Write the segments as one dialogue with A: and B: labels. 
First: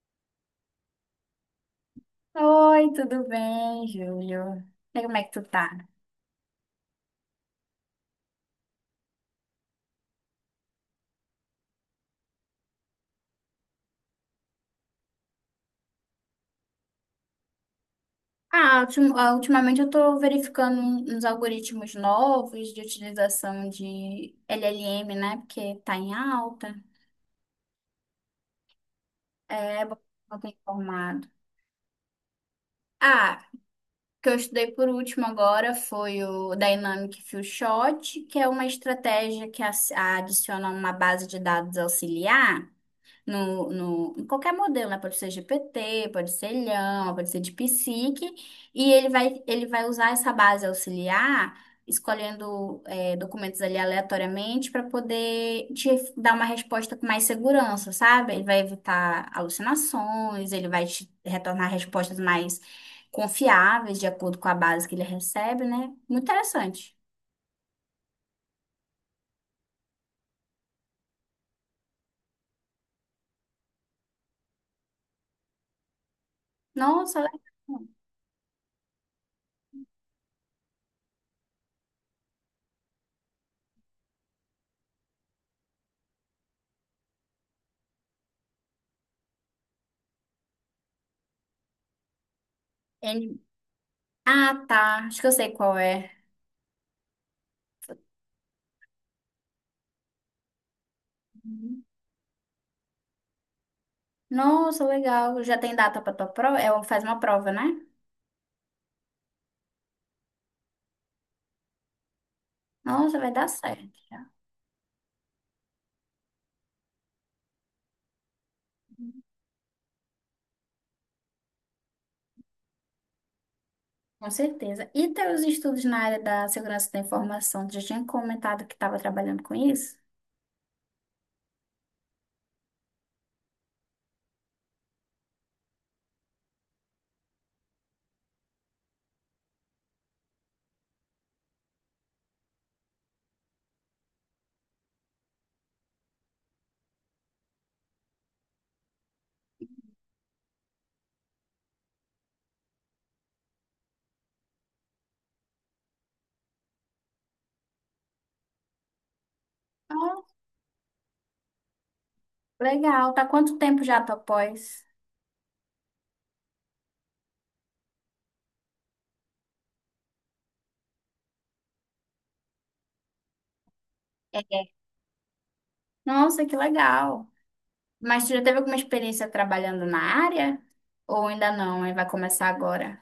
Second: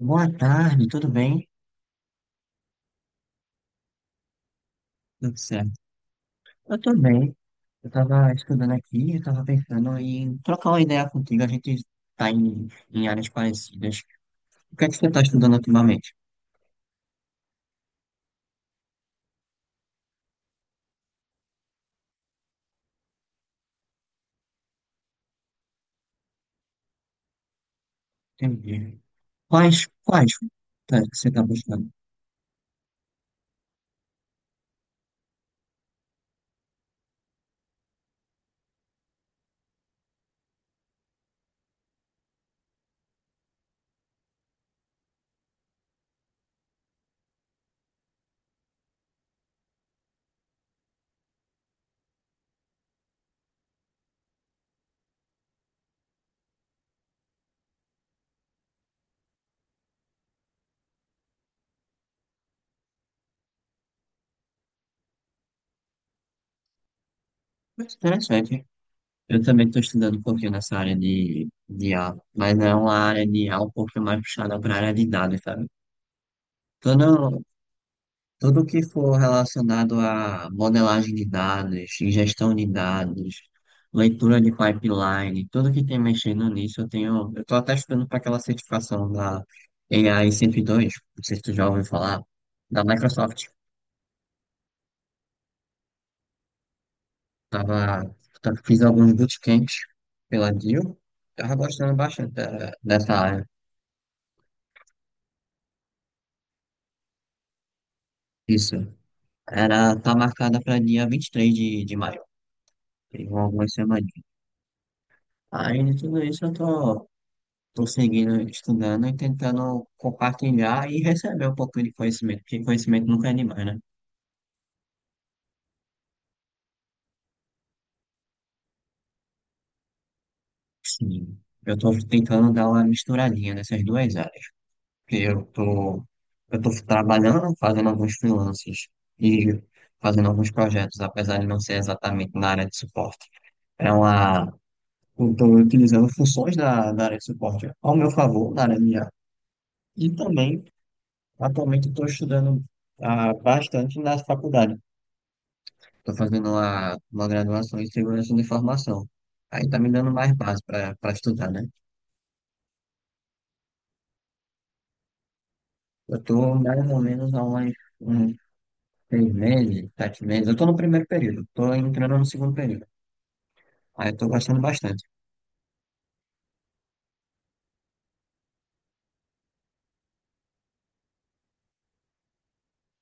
A: Boa tarde, tudo bem?
B: Oi, tudo bem, Júlio? E como é que
A: Tudo
B: tu
A: certo.
B: tá?
A: Eu tô bem. Eu tava estudando aqui, eu tava pensando em trocar uma ideia contigo. A gente tá em áreas parecidas. O que é que você tá estudando ultimamente?
B: Ultimamente eu tô verificando uns algoritmos novos de utilização de LLM, né? Porque tá em alta.
A: Entendi.
B: É,
A: Quais,
B: bom,
A: quais
B: eu tô
A: tá- que
B: informado.
A: você tá buscando?
B: Ah, o que eu estudei por último agora foi o Dynamic Fill Shot, que é uma estratégia adiciona uma base de dados auxiliar no, no, em qualquer modelo, né? Pode ser GPT, pode ser Llama, pode ser de psique, e ele vai usar essa base auxiliar, escolhendo, é, documentos ali aleatoriamente para poder te dar uma resposta com mais segurança, sabe? Ele vai evitar alucinações, ele vai te retornar respostas mais confiáveis, de acordo com a base que ele recebe, né? Muito interessante.
A: Mas interessante. Eu também estou estudando um pouquinho nessa área de I a, mas é uma área de I a um pouquinho mais puxada pra área de dados, sabe? Tô no,
B: Nossa, legal.
A: Tudo que for relacionado a modelagem de dados, ingestão de dados, leitura de pipeline, tudo que tem mexendo nisso, eu estou até estudando para aquela certificação da AI 102, não sei se tu já ouviu falar, da
B: Ele...
A: Microsoft.
B: Ah, tá. Acho que eu sei qual é.
A: Tava, Fiz alguns bootcamps pela DIL, tava gostando bastante dessa área.
B: Nossa, legal. Já tem data para tua prova? É, faz uma prova, né?
A: Isso, tá marcada para dia 23 de maio,
B: Nossa,
A: tem
B: vai dar
A: algumas
B: certo,
A: semanas.
B: já.
A: Aí, de tudo isso, eu tô estou seguindo, estudando e tentando compartilhar e receber um pouquinho de conhecimento, porque conhecimento nunca é demais, né?
B: Com certeza. E teus estudos na área da segurança da informação? Tu já tinha comentado que estava trabalhando com isso?
A: Sim. Eu estou tentando dar uma misturadinha nessas duas áreas, porque eu tô trabalhando, fazendo alguns freelances e fazendo alguns projetos, apesar de não ser exatamente na área de suporte. É uma, eu estou utilizando funções da área de suporte ao meu favor, na área minha. E também, atualmente, estou estudando bastante na faculdade. Estou fazendo lá uma graduação em segurança da informação. Aí tá me dando mais
B: Nossa,
A: base para para estudar, né?
B: legal. Tá quanto tempo já tua pós?
A: Eu tô mais ou menos há uns seis meses, sete meses. Eu tô no primeiro período, tô entrando no segundo período. Aí eu tô gostando
B: É.
A: bastante.
B: Nossa, que legal. Mas tu já teve alguma experiência trabalhando na área? Ou ainda não? Aí vai começar agora?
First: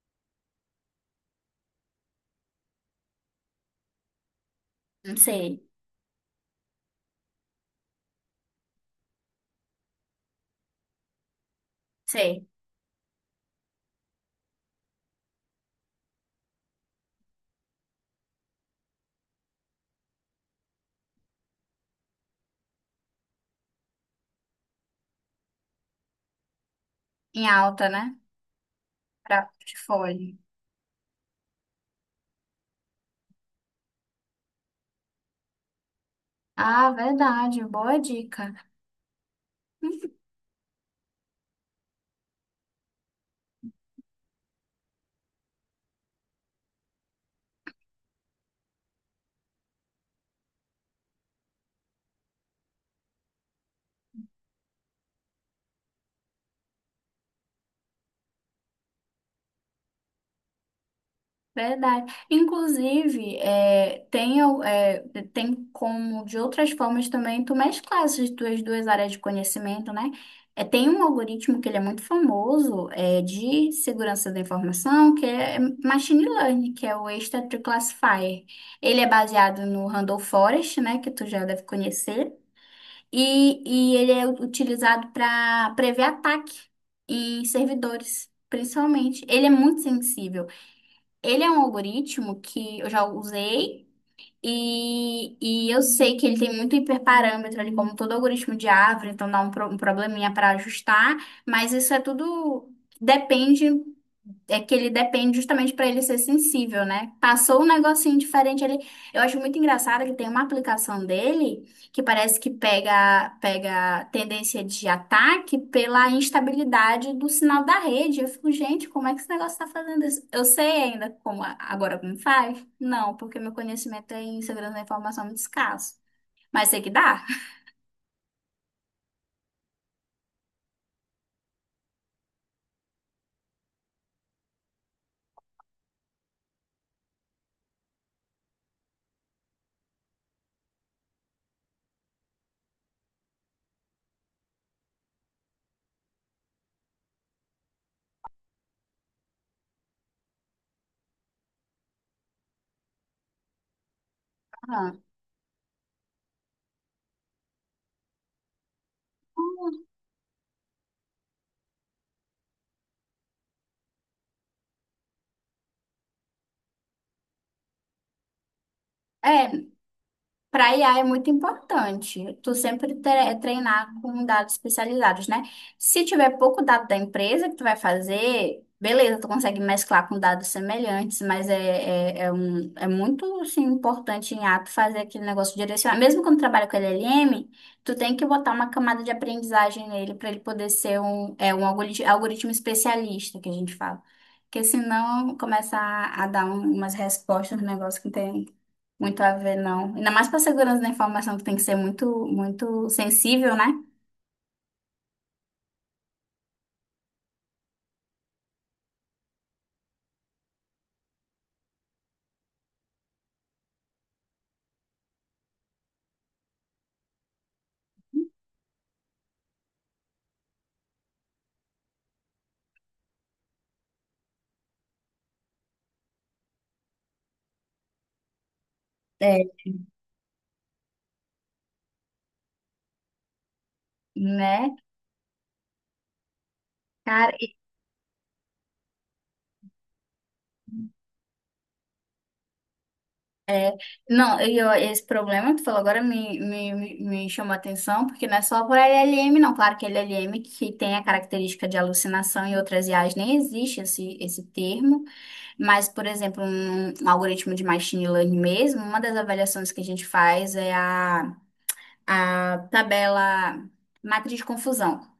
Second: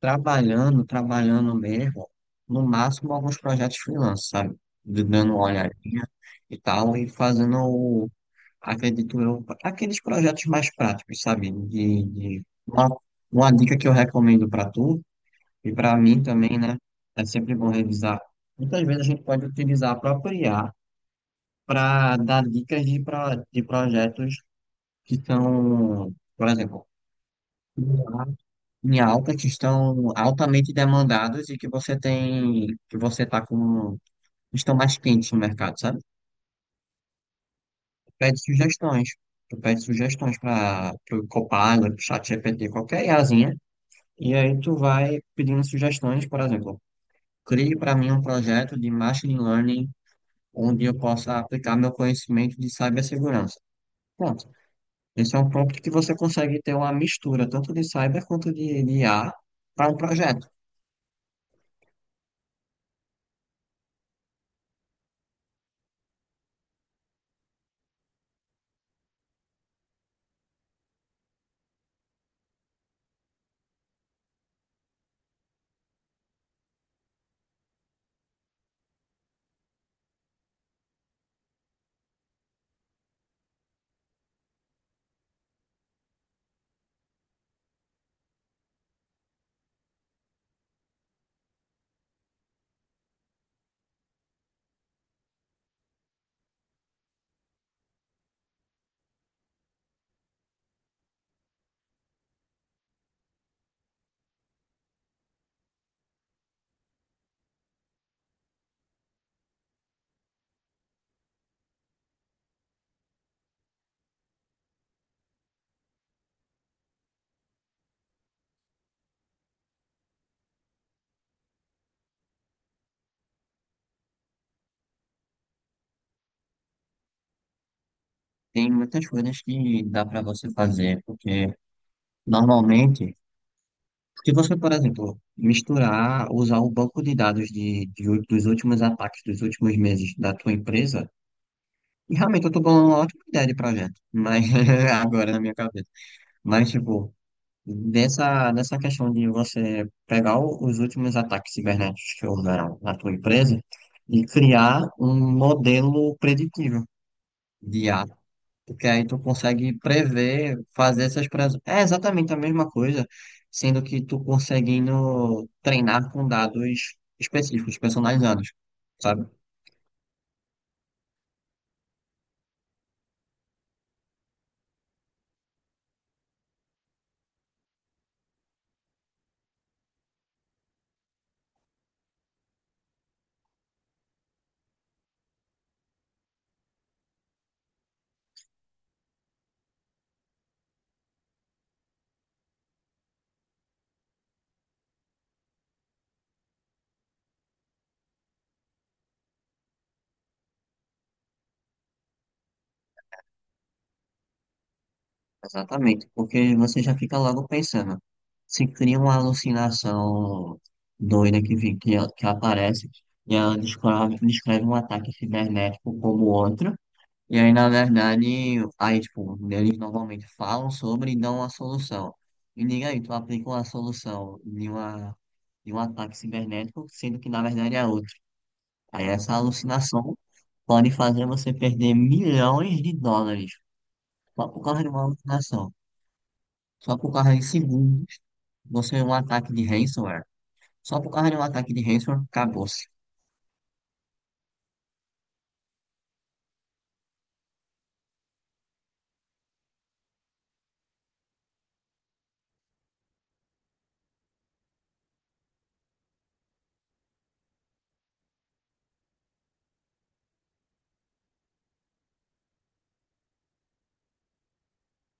A: Trabalhando mesmo, no máximo alguns projetos freelance, sabe?
B: Não
A: Dando uma
B: sei.
A: olhadinha e tal, e fazendo, acredito eu, aqueles projetos mais práticos, sabe?
B: Sei.
A: Uma dica que eu recomendo para tu. E para mim também, né, é sempre bom revisar. Muitas vezes a gente pode utilizar a própria IA para dar dicas de projetos que estão, por exemplo,
B: Em alta, né?
A: em alta, que
B: Para
A: estão
B: portfólio.
A: altamente demandados e que que você tá com, estão mais quentes no mercado, sabe?
B: Ah, verdade. Boa
A: Pede
B: dica.
A: sugestões. Tu pede sugestões para o Copilot, ChatGPT, qualquer IAzinha. E aí tu vai pedindo sugestões, por exemplo, crie para mim um projeto de machine learning onde eu possa aplicar meu conhecimento de cibersegurança. Pronto. Esse é um prompt que você consegue ter uma mistura tanto de cyber quanto de IA para um projeto.
B: Verdade. Inclusive, é, tem, é, tem como de outras formas também tu mesclar essas tuas duas áreas de conhecimento, né? É, tem um algoritmo que ele é muito famoso, é, de segurança da informação, que é Machine Learning, que é o Extra-Tree Classifier. Ele é baseado no Randall Forest, né, que tu já deve conhecer, e ele é utilizado para prever ataque em servidores, principalmente. Ele é muito sensível. Ele é um algoritmo que eu já usei e, e eu sei que ele tem muito hiperparâmetro ali, como todo algoritmo de árvore, então dá um probleminha para ajustar, mas isso é tudo depende. É que ele depende justamente para ele ser sensível, né? Passou um negocinho diferente ali. Eu acho muito engraçado que tem uma aplicação dele que parece que pega pega tendência de ataque pela instabilidade do sinal da rede. Eu fico, gente, como é que esse negócio tá fazendo isso? Eu sei ainda como agora como faz? Não, porque meu conhecimento é em segurança da informação é muito escasso. Mas sei que dá.
A: Tem muitas coisas que dá para você fazer, porque normalmente, se você, por exemplo, misturar, usar o banco de dados dos últimos ataques, dos últimos meses da tua empresa, e realmente eu estou falando uma ótima ideia de projeto, mas agora na minha cabeça. Mas, tipo, nessa questão de você pegar os últimos ataques cibernéticos que houveram na tua empresa e criar
B: Aham.
A: um modelo preditivo de IA, porque aí tu consegue prever, fazer essas previsões. É exatamente a mesma coisa, sendo que tu conseguindo treinar com dados específicos, personalizados, sabe?
B: É, para IA é muito importante tu sempre treinar com dados especializados, né? Se tiver pouco dado da empresa que tu vai fazer, beleza, tu consegue mesclar com dados semelhantes, mas é muito assim, importante em ato fazer aquele negócio direcionar. Mesmo quando trabalha com LLM, tu tem que botar uma camada de aprendizagem nele para ele poder ser um, é, um algoritmo especialista, que a gente fala. Porque senão começa a dar umas respostas no negócio que não tem muito a ver, não. Ainda mais para segurança da informação, que tem que ser muito, muito sensível, né?
A: Exatamente, porque você já fica logo pensando. Se cria uma alucinação doida que aparece e ela descreve um ataque cibernético como outro, e aí, na verdade, aí, tipo, eles normalmente falam sobre e dão uma solução. E diga aí, tu aplica uma solução de um ataque cibernético, sendo que, na verdade, é outro. Aí, essa
B: É.
A: alucinação pode fazer você perder milhões de dólares só por
B: Né?
A: causa de uma alucinação. Só por
B: Cara,
A: causa de segundos, você é um ataque de ransomware. Só por causa de um ataque de ransomware, acabou-se.
B: é. Não, esse problema que tu falou agora me chamou a atenção, porque não é só por LLM, não. Claro que LLM que tem a característica de alucinação e outras IAs nem existe esse termo, mas, por exemplo, um algoritmo de machine learning mesmo, uma das avaliações que a gente faz é a tabela matriz de confusão.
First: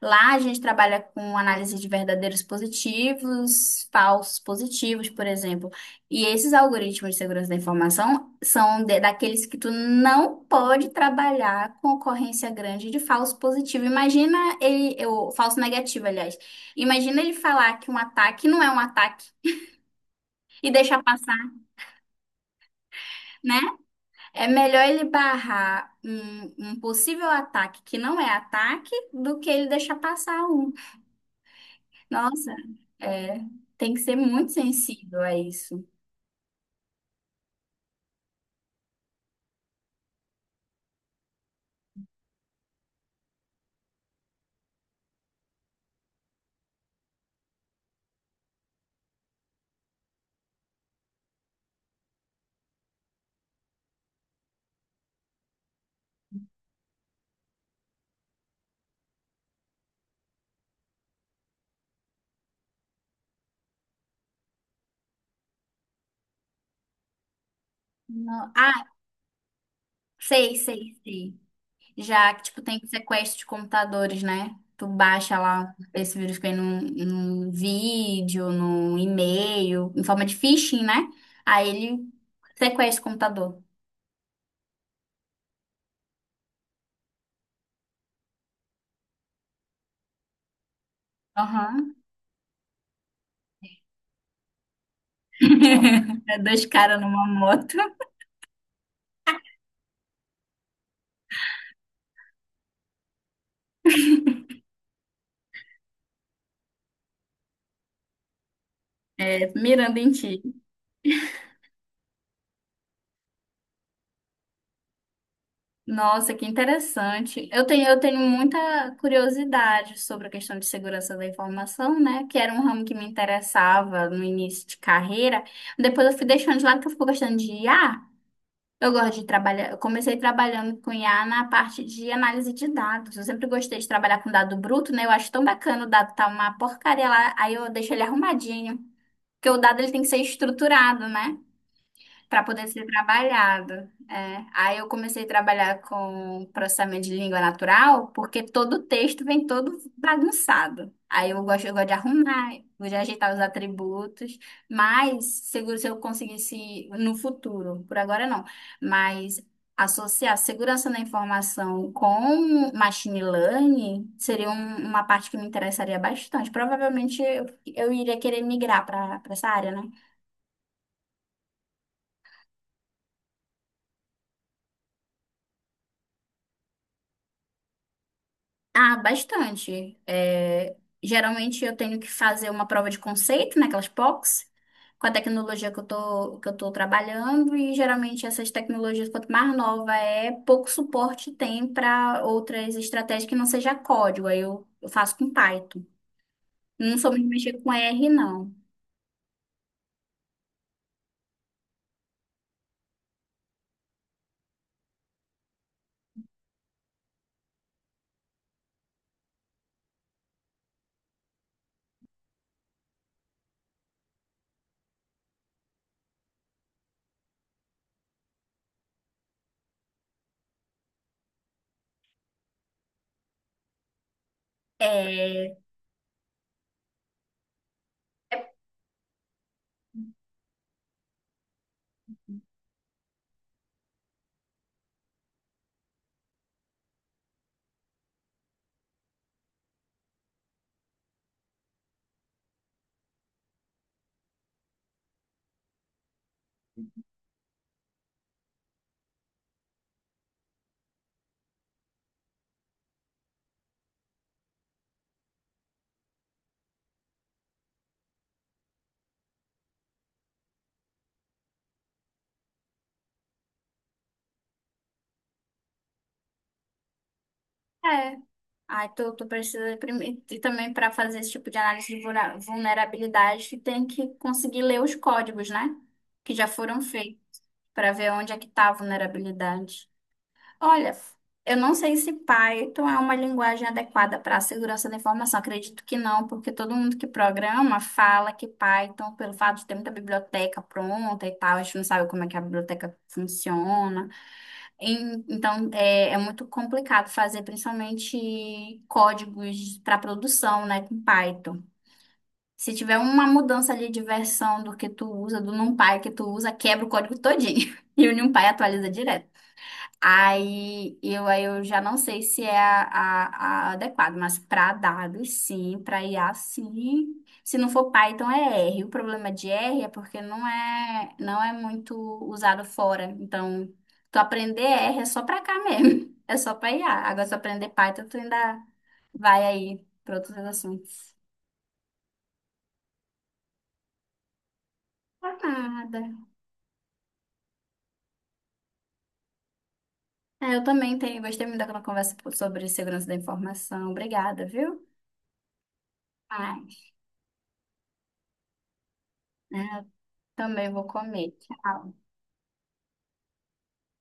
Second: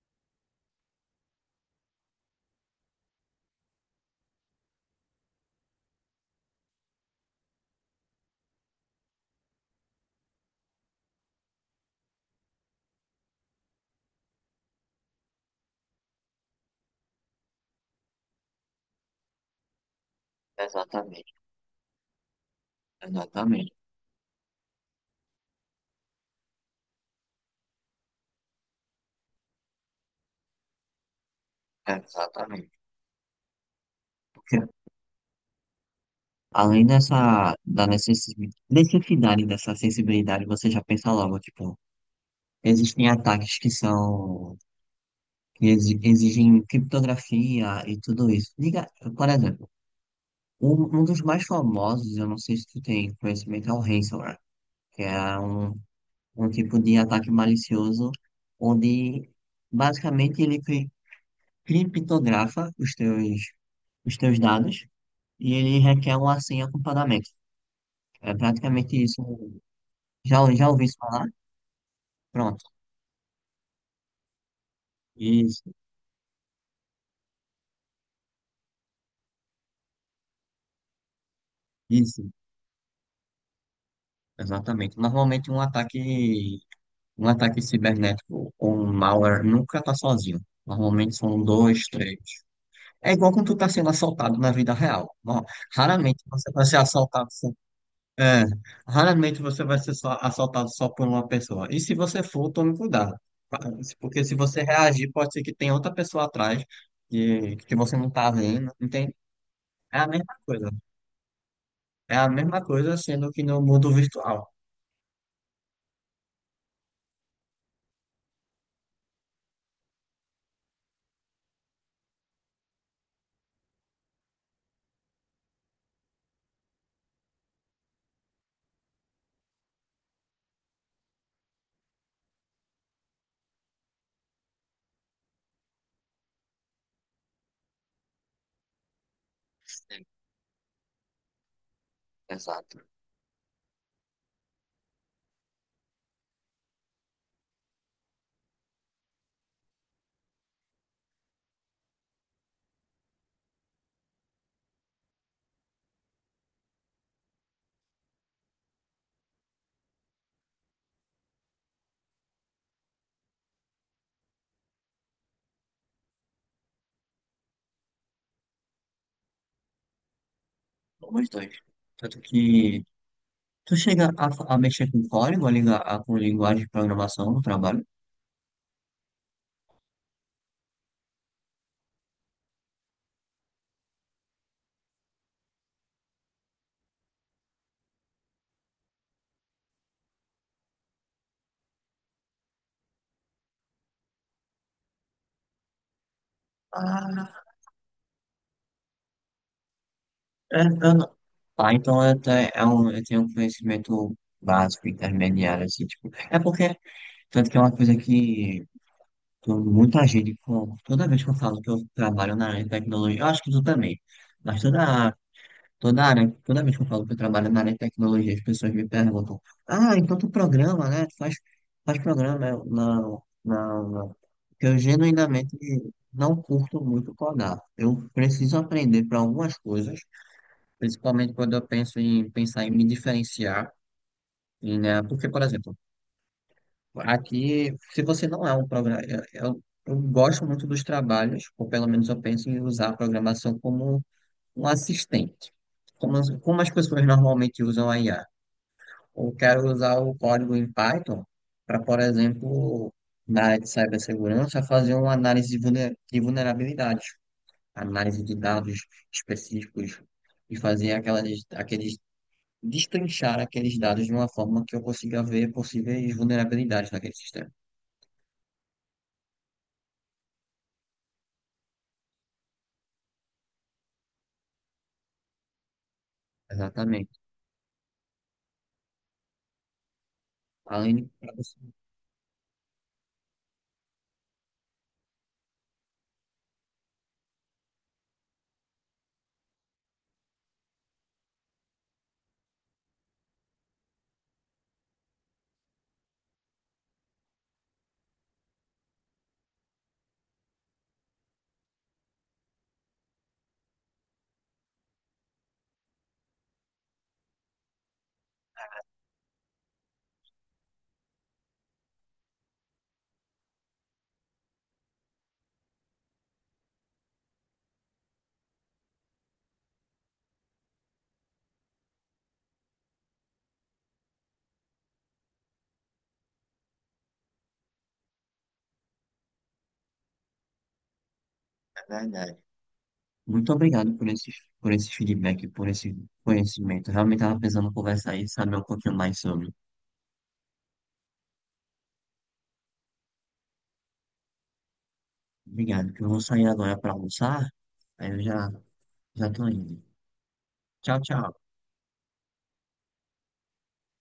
B: Lá a gente trabalha com análise de verdadeiros positivos, falsos positivos, por exemplo. E esses algoritmos de segurança da informação são daqueles que tu não pode trabalhar com ocorrência grande de falso positivo. Imagina ele, eu, falso negativo, aliás. Imagina ele falar que um ataque não é um ataque e deixar
A: Exatamente,
B: passar, né?
A: exatamente,
B: É melhor ele barrar um possível ataque que não é ataque do que ele deixar passar um. Nossa,
A: exatamente.
B: é, tem que ser muito
A: Porque
B: sensível a isso.
A: além dessa da necessi- necessidade dessa sensibilidade, você já pensa logo, tipo, existem ataques que são que exigem criptografia e tudo isso. Diga, por exemplo, um dos mais famosos, eu não sei se tu tem conhecimento, é o ransomware, que é um tipo de ataque malicioso, onde basicamente ele criptografa os teus dados e ele requer uma senha com pagamento. É
B: Ah,
A: praticamente isso. Já,
B: sei,
A: já ouvi
B: sei,
A: isso falar?
B: sei. Já que, tipo,
A: Pronto.
B: tem sequestro de computadores, né? Tu baixa
A: Isso,
B: lá esse vírus que vem num vídeo, num e-mail, em forma de phishing, né? Aí ele
A: isso,
B: sequestra o computador.
A: exatamente. Normalmente um ataque cibernético ou um malware nunca tá sozinho. Normalmente são dois,
B: Aham.
A: três. É igual quando tu tá sendo assaltado na vida real. Ó, raramente
B: É
A: você vai
B: dois
A: ser
B: caras numa
A: assaltado.
B: moto,
A: É, raramente você vai ser assaltado só por uma pessoa. E se você for, tome cuidado. Pa- Porque se você reagir, pode ser que tenha outra pessoa atrás que você não tá vendo, entende?
B: mirando
A: É a
B: em
A: mesma
B: ti.
A: coisa. É a mesma coisa sendo que no mundo virtual.
B: Nossa, que interessante. Eu tenho muita curiosidade sobre a questão de segurança da informação, né? Que era um ramo que me interessava no início de carreira. Depois eu fui deixando de lado porque eu fico gostando de IA. Eu gosto de trabalhar. Eu comecei trabalhando com IA na parte de análise de dados. Eu sempre gostei de trabalhar com dado bruto, né? Eu acho tão bacana o dado tá uma porcaria lá, aí eu deixo ele arrumadinho. Porque o dado ele tem que ser estruturado, né, para poder ser trabalhado. É. Aí eu comecei a trabalhar com processamento de língua natural, porque todo o texto vem todo bagunçado. Aí eu gosto de arrumar, gosto de ajeitar os atributos, mas seguro se eu conseguisse no futuro, por agora não, mas associar segurança da informação com machine learning seria uma parte que me interessaria bastante. Provavelmente eu iria querer migrar para essa área, né?
A: Como os dois. Tanto que tu chega a mexer com código, com linguagem de programação no trabalho.
B: Ah, bastante. É, geralmente eu tenho que fazer uma prova de conceito, né, aquelas POCs, com a tecnologia que eu tô trabalhando, e geralmente essas tecnologias, quanto mais nova é, pouco suporte tem para outras estratégias que não seja código. Eu faço com Python. Não sou muito
A: Ah,
B: mexer com R, não.
A: é, eu não- Ah, então é um, eu tenho um conhecimento básico, intermediário, assim, tipo. É porque, tanto que é uma coisa que muita gente, toda vez que eu falo que eu trabalho na área de tecnologia, eu acho que tu também, mas toda área, toda vez que eu falo que eu trabalho na área de tecnologia, as pessoas me perguntam, ah, então tu programa, né? Faz programa. Eu, não, não, não. Porque eu
B: É,
A: genuinamente não curto muito codar. Eu preciso aprender para algumas coisas. Principalmente quando eu penso em pensar em me diferenciar, e, né? Porque, por exemplo, aqui, se você não é um programa, eu gosto muito dos trabalhos, ou pelo menos eu penso em usar a programação como um assistente, como as pessoas normalmente usam a IA. Eu quero usar o código em Python para, por exemplo, na área de cibersegurança, fazer uma análise de vulnerabilidades, análise de dados específicos e fazer aquelas, aqueles destrinchar aqueles dados de uma forma que eu consiga ver possíveis vulnerabilidades naquele sistema.
B: é. Tu precisa primeiro, e também para fazer esse tipo de análise de vulnerabilidade, tu tem que conseguir ler os códigos, né? Que já foram
A: Exatamente.
B: feitos, para ver onde é que está a vulnerabilidade. Olha,
A: Aline, pra você.
B: eu não sei se Python é uma linguagem adequada para a segurança da informação. Acredito que não, porque todo mundo que programa fala que Python, pelo fato de ter muita biblioteca pronta e tal, a gente não sabe como é que a biblioteca funciona. Então, é, é muito complicado fazer, principalmente códigos para produção, né, com Python. Se tiver uma mudança ali de versão do que tu usa, do NumPy que tu usa, quebra o código todinho. E o NumPy atualiza direto. Aí eu já não sei se é a adequado, mas para dados sim, para IA sim. Se não for Python é R. O problema de R é porque não é muito usado fora. Então, tu aprender R é só para cá mesmo, é só para IA. Agora se tu aprender Python, tu ainda vai aí para outros assuntos.
A: É verdade. Muito obrigado por por esse
B: Pra
A: feedback, por esse
B: nada.
A: conhecimento. Eu realmente estava pensando em conversar e saber um pouquinho mais sobre.
B: É, eu também tenho, gostei muito daquela conversa sobre segurança da informação. Obrigada, viu?
A: Obrigado, que eu vou sair
B: Ai,
A: agora para almoçar, aí eu já tô
B: é,
A: indo.
B: eu também vou
A: Tchau,
B: comer.
A: tchau.
B: Tchau.